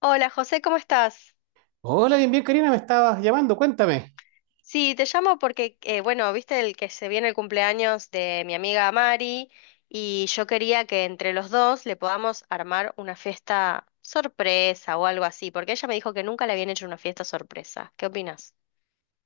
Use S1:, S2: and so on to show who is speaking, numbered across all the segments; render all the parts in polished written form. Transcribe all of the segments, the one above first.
S1: Hola José, ¿cómo estás?
S2: Hola, bien, bien, Karina, me estabas llamando, cuéntame.
S1: Sí, te llamo porque, bueno, viste el que se viene el cumpleaños de mi amiga Mari y yo quería que entre los dos le podamos armar una fiesta sorpresa o algo así, porque ella me dijo que nunca le habían hecho una fiesta sorpresa. ¿Qué opinas?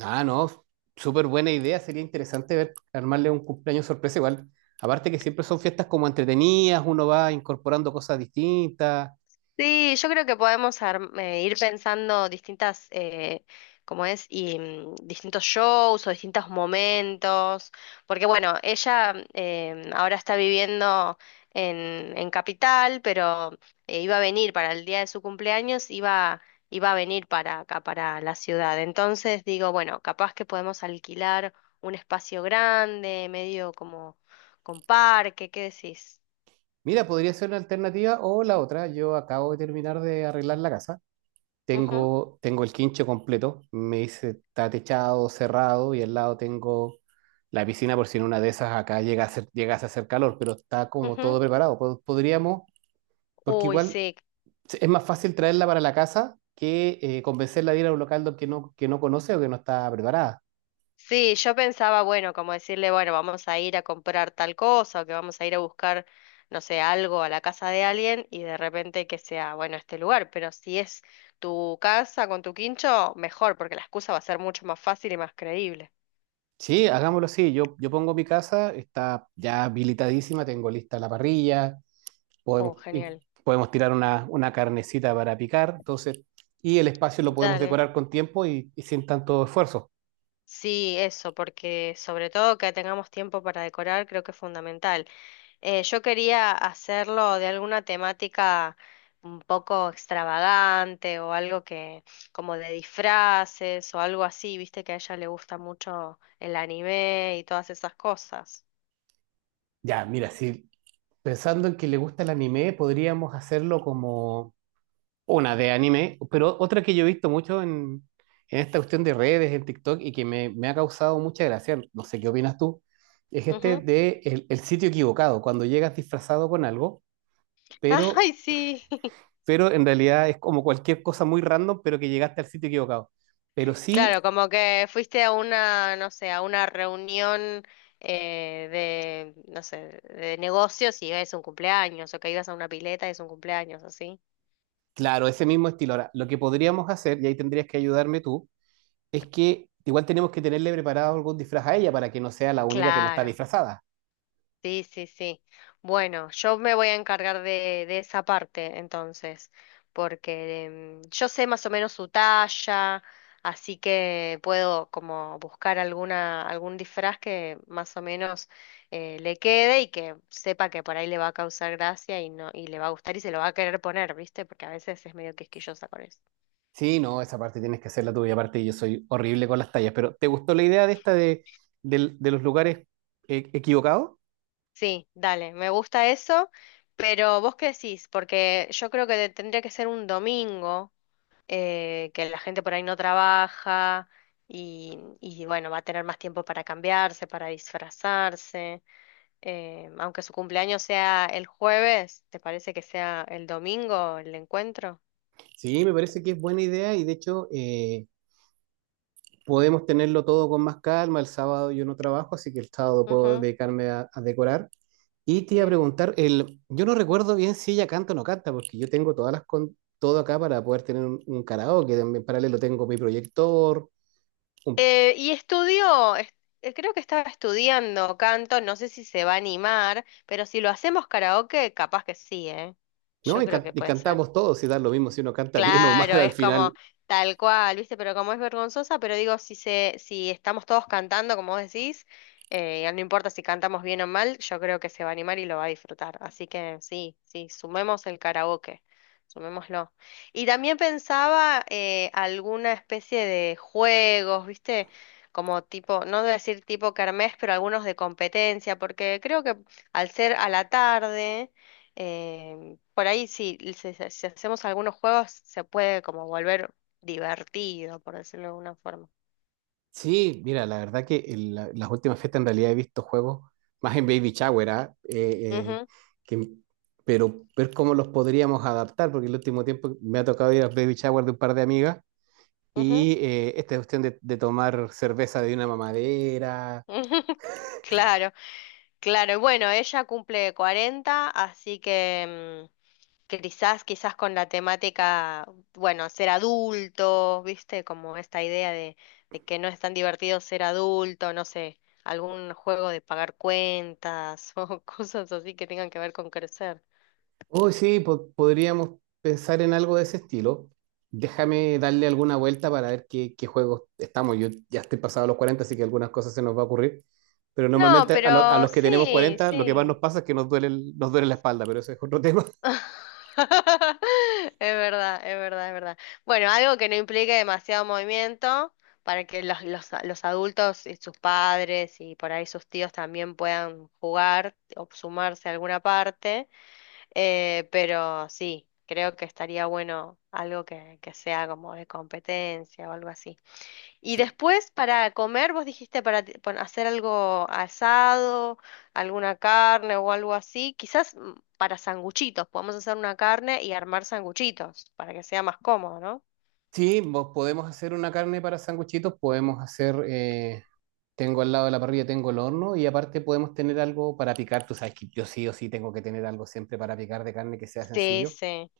S2: Ah, no, súper buena idea, sería interesante ver, armarle un cumpleaños sorpresa igual. Aparte que siempre son fiestas como entretenidas, uno va incorporando cosas distintas.
S1: Sí, yo creo que ir pensando distintas, como es, y distintos shows o distintos momentos, porque bueno, ella ahora está viviendo en Capital, pero iba a venir para el día de su cumpleaños, iba a venir para acá, para la ciudad. Entonces digo, bueno, capaz que podemos alquilar un espacio grande, medio como con parque, ¿qué decís?
S2: Mira, podría ser una alternativa o la otra. Yo acabo de terminar de arreglar la casa.
S1: Ujú,
S2: Tengo el quincho completo, me hice, está techado, cerrado y al lado tengo la piscina por si en una de esas acá llegase a hacer calor, pero está como
S1: ujú.
S2: todo preparado. Podríamos... Porque
S1: Uy,
S2: igual
S1: sí.
S2: sí, es más fácil traerla para la casa que convencerla de ir a un local que no conoce o que no está preparada.
S1: Sí, yo pensaba, bueno, como decirle, bueno, vamos a ir a comprar tal cosa o que vamos a ir a buscar, no sé, algo a la casa de alguien y de repente que sea, bueno, este lugar, pero si es tu casa con tu quincho, mejor, porque la excusa va a ser mucho más fácil y más creíble.
S2: Sí, hagámoslo así. Yo pongo mi casa, está ya habilitadísima, tengo lista la parrilla, podemos,
S1: Oh, genial.
S2: podemos tirar una carnecita para picar, entonces, y el espacio lo podemos
S1: Dale.
S2: decorar con tiempo y sin tanto esfuerzo.
S1: Sí, eso, porque sobre todo que tengamos tiempo para decorar creo que es fundamental. Yo quería hacerlo de alguna temática un poco extravagante o algo que como de disfraces o algo así, viste que a ella le gusta mucho el anime y todas esas cosas.
S2: Ya, mira, si pensando en que le gusta el anime, podríamos hacerlo como una de anime, pero otra que yo he visto mucho en esta cuestión de redes, en TikTok, y que me ha causado mucha gracia, no sé qué opinas tú, es este
S1: Ujú.
S2: de el sitio equivocado, cuando llegas disfrazado con algo, pero,
S1: Ay, sí.
S2: pero en realidad es como cualquier cosa muy random, pero que llegaste al sitio equivocado. Pero sí,
S1: Claro, como que fuiste a una, no sé, a una reunión de no sé, de negocios y es un cumpleaños o que ibas a una pileta y es un cumpleaños, así.
S2: claro, ese mismo estilo. Ahora, lo que podríamos hacer, y ahí tendrías que ayudarme tú, es que igual tenemos que tenerle preparado algún disfraz a ella para que no sea la única que no está
S1: Claro.
S2: disfrazada.
S1: Sí, sí, sí. Bueno, yo me voy a encargar de esa parte entonces, porque yo sé más o menos su talla, así que puedo como buscar alguna, algún disfraz que más o menos le quede y que sepa que por ahí le va a causar gracia y no, y le va a gustar y se lo va a querer poner, ¿viste? Porque a veces es medio quisquillosa con eso.
S2: Sí, no, esa parte tienes que hacerla tú y aparte yo soy horrible con las tallas, pero ¿te gustó la idea de esta de, de los lugares equivocados?
S1: Sí, dale, me gusta eso, pero ¿vos qué decís? Porque yo creo que tendría que ser un domingo. Que la gente por ahí no trabaja y bueno, va a tener más tiempo para cambiarse, para disfrazarse. Aunque su cumpleaños sea el jueves, ¿te parece que sea el domingo el encuentro?
S2: Sí, me parece que es buena idea y de hecho podemos tenerlo todo con más calma. El sábado yo no trabajo, así que el sábado puedo
S1: Ujú,
S2: dedicarme a decorar. Y te iba a
S1: bien.
S2: preguntar, el, yo no recuerdo bien si ella canta o no canta, porque yo tengo todas las con, todo acá para poder tener un karaoke, en paralelo tengo mi proyector, un-
S1: Eh, y estudió, est- Creo que estaba estudiando canto, no sé si se va a animar, pero si lo hacemos karaoke, capaz que sí, ¿eh?
S2: ¿no?
S1: Yo
S2: Y,
S1: creo que
S2: y
S1: puede ser.
S2: cantamos todos y da lo mismo si uno canta bien o mal
S1: Claro,
S2: al
S1: es como
S2: final.
S1: tal cual, ¿viste? Pero como es vergonzosa, pero digo, si estamos todos cantando, como vos decís, no importa si cantamos bien o mal, yo creo que se va a animar y lo va a disfrutar. Así que sí, sí, sumemos el karaoke, sumémoslo. Y también pensaba alguna especie de juegos, ¿viste? Como tipo, no decir tipo kermés, pero algunos de competencia, porque creo que al ser a la tarde. Por ahí sí, si hacemos algunos juegos se puede como volver divertido, por decirlo de alguna forma.
S2: Sí, mira, la verdad que en las últimas fiestas en realidad he visto juegos más en Baby Shower, ¿ah?
S1: Ujú,
S2: Que- pero ver cómo los podríamos adaptar, porque el último tiempo me ha tocado ir a Baby Shower de un par de amigas
S1: ujú,
S2: y esta cuestión de tomar cerveza de una mamadera.
S1: ujú. Claro, claro. Y bueno, ella cumple 40, así que quizás, quizás con la temática, bueno, ser adulto, ¿viste? Como esta idea de que no es tan divertido ser adulto, no sé, algún juego de pagar cuentas o cosas así que tengan que ver con crecer.
S2: Uy, sí, podríamos pensar en algo de ese estilo. Déjame darle alguna vuelta para ver qué, qué juegos estamos. Yo ya estoy pasado los 40 así que algunas cosas se nos va a ocurrir. Pero
S1: No,
S2: normalmente a, a
S1: pero
S2: los que tenemos
S1: sí,
S2: 40 lo que más nos
S1: sí.
S2: pasa es que nos duele, nos duele la espalda, pero ese es otro tema.
S1: Es verdad, es verdad, es verdad. Bueno, algo que no implique demasiado movimiento para que los adultos y sus padres y por ahí sus tíos también puedan jugar o sumarse a alguna parte. Pero sí, creo que estaría bueno algo que sea como de competencia o algo así. Y
S2: Sí,
S1: después para comer, vos dijiste hacer algo asado, alguna carne o algo así, quizás para sanguchitos, podemos hacer una carne y armar sanguchitos para que sea más cómodo, ¿no?
S2: sí, vos podemos hacer una carne para sanguchitos, podemos hacer, tengo al lado de la parrilla, tengo el horno y aparte podemos tener algo para picar. Tú sabes que yo sí o sí tengo que tener algo siempre para picar de carne que sea
S1: Sí,
S2: sencillo.
S1: sí.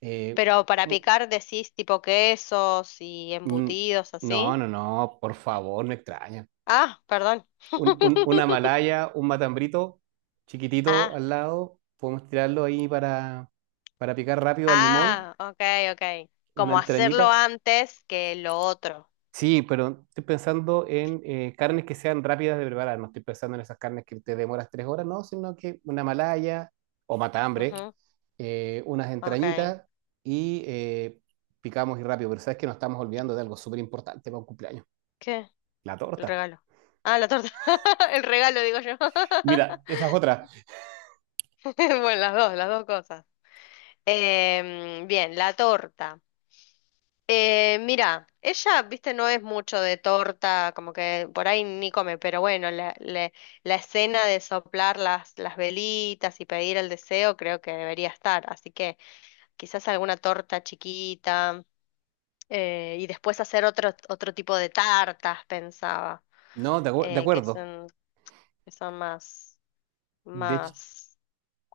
S2: Eh,
S1: Pero para picar decís tipo quesos y
S2: Mm,
S1: embutidos
S2: No,
S1: así.
S2: no, no, por favor, no extraña.
S1: Ah, perdón.
S2: Una malaya, un matambrito chiquitito
S1: Ah,
S2: al lado, podemos tirarlo ahí para picar rápido al limón,
S1: ah, ok, ok.
S2: una
S1: Como hacerlo
S2: entrañita.
S1: antes que lo otro.
S2: Sí, pero estoy pensando en carnes que sean rápidas de preparar, no estoy pensando en esas carnes que te demoras tres horas, no, sino que una malaya o matambre,
S1: Ujú,
S2: unas
S1: ok.
S2: entrañitas y picamos y rápido, pero sabes que nos estamos olvidando de algo súper importante para un cumpleaños,
S1: ¿Qué?
S2: la
S1: El
S2: torta.
S1: regalo. Ah, la torta. El regalo, digo yo.
S2: Mira, esa es otra.
S1: Bueno, las dos cosas. Em, bien, la torta. Mira, ella, viste, no es mucho de torta, como que por ahí ni come, pero bueno, la escena de soplar las velitas y pedir el deseo creo que debería estar, así que quizás alguna torta chiquita y después hacer otro, otro tipo de tartas, pensaba,
S2: No, de, de
S1: eh, que
S2: acuerdo.
S1: son, que son más...
S2: De hecho,
S1: más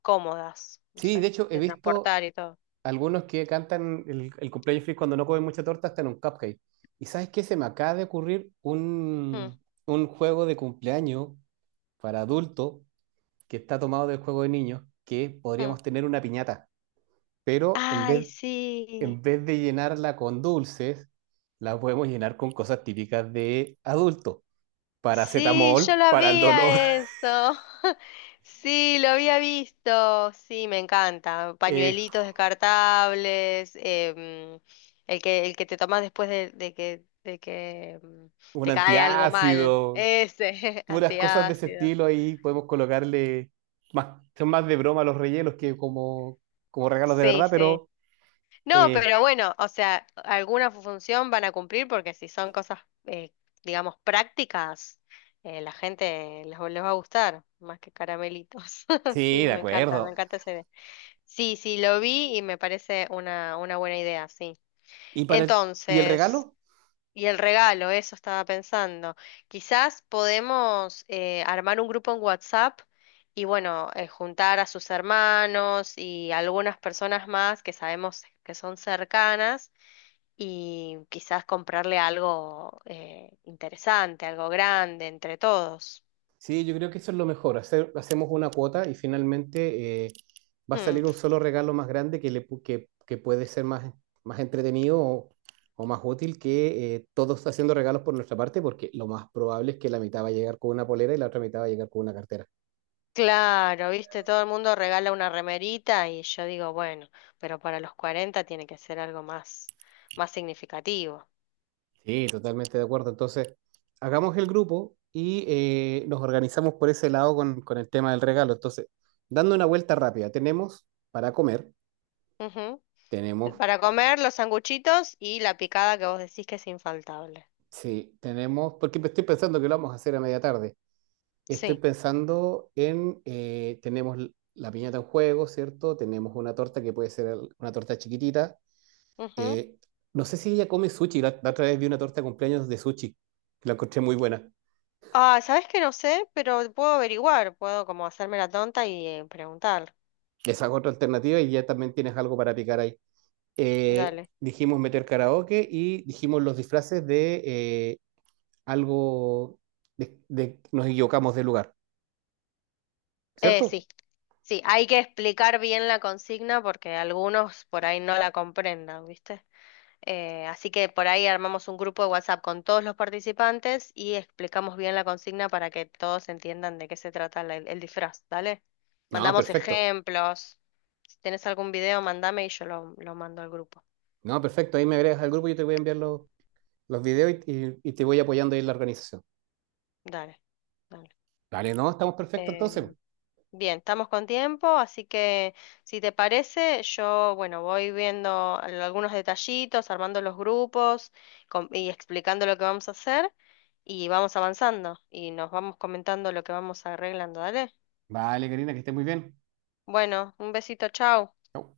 S1: cómodas, no
S2: sí, de
S1: sé,
S2: hecho he
S1: de
S2: visto
S1: transportar y todo.
S2: algunos que cantan el cumpleaños feliz cuando no comen mucha torta hasta en un cupcake. ¿Y sabes qué? Se me acaba de ocurrir
S1: Mm,
S2: un juego de cumpleaños para adultos que está tomado del juego de niños, que
S1: mm.
S2: podríamos tener una piñata, pero
S1: Ay, sí,
S2: en vez de llenarla con dulces, la podemos llenar con cosas típicas de adulto.
S1: sí, yo
S2: Paracetamol
S1: la
S2: para el dolor,
S1: había eso. Sí, lo había visto. Sí, me encanta.
S2: eh,
S1: Pañuelitos descartables, el que te tomas después de que
S2: un
S1: te cae algo mal.
S2: antiácido,
S1: Ese,
S2: puras cosas de ese
S1: antiácido.
S2: estilo ahí podemos colocarle más, son más de broma los rellenos que como, como regalos de
S1: Sí,
S2: verdad,
S1: sí.
S2: pero
S1: No,
S2: eh,
S1: pero bueno, o sea, función van a cumplir porque si son cosas, eh, digamos, prácticas, la gente les va a gustar, más que caramelitos.
S2: sí,
S1: Sí,
S2: de
S1: me
S2: acuerdo.
S1: encanta esa idea. Sí, sí, lo vi y me parece una buena idea, sí.
S2: ¿Y para el, y el
S1: Entonces...
S2: regalo?
S1: Y el regalo, eso estaba pensando. Quizás podemos armar un grupo en WhatsApp y bueno, juntar a sus hermanos y algunas personas más que sabemos que son cercanas y quizás comprarle algo interesante, algo grande entre todos.
S2: Sí, yo creo que eso es lo mejor, hacer, hacemos una cuota y finalmente va a
S1: Hmm,
S2: salir un solo regalo más grande que, le, que puede ser más, más entretenido o más útil que todos haciendo regalos por nuestra parte, porque lo más probable es que la mitad va a llegar con una polera y la otra mitad va a llegar con una cartera.
S1: claro, viste, todo el mundo regala una remerita y yo digo, bueno, pero para los 40 tiene que ser algo más, más significativo.
S2: Sí, totalmente de acuerdo. Entonces, hagamos el grupo y nos organizamos por ese lado con el tema del regalo. Entonces, dando una vuelta rápida, tenemos para comer,
S1: Ujú.
S2: tenemos,
S1: Para comer los sanguchitos y la picada que vos decís que es infaltable.
S2: sí, tenemos, porque estoy pensando que lo vamos a hacer a media tarde. Estoy
S1: Sí.
S2: pensando en, tenemos la piñata en juego, ¿cierto? Tenemos una torta que puede ser una torta chiquitita.
S1: Ujú.
S2: Eh, no sé si ella come sushi, la otra vez vi una torta de cumpleaños de sushi, que la encontré muy buena.
S1: Ah, ¿sabés que no sé? Pero puedo averiguar, puedo como hacerme la tonta y preguntar.
S2: Esa es otra alternativa y ya también tienes algo para picar ahí. Eh,
S1: Dale.
S2: dijimos meter karaoke y dijimos los disfraces de algo de, nos equivocamos de lugar, ¿cierto?
S1: Sí, sí, hay que explicar bien la consigna porque algunos por ahí no la comprendan, ¿viste? Así que por ahí armamos un grupo de WhatsApp con todos los participantes y explicamos bien la consigna para que todos entiendan de qué se trata el disfraz, ¿dale?
S2: No,
S1: Mandamos
S2: perfecto.
S1: ejemplos. Si tenés algún video, mandame y yo lo mando al grupo.
S2: No, perfecto. Ahí me agregas al grupo, yo te voy a enviar los videos y, y te voy apoyando ahí en la organización.
S1: Dale,
S2: Vale, no, estamos perfectos entonces.
S1: dale. Bien, estamos con tiempo, así que si te parece, yo, bueno, voy viendo algunos detallitos, armando los grupos y explicando lo que vamos a hacer y vamos avanzando y nos vamos comentando lo que vamos arreglando, ¿dale?
S2: Vale, Karina, que estés muy bien.
S1: Bueno, un besito, chao.
S2: Chau.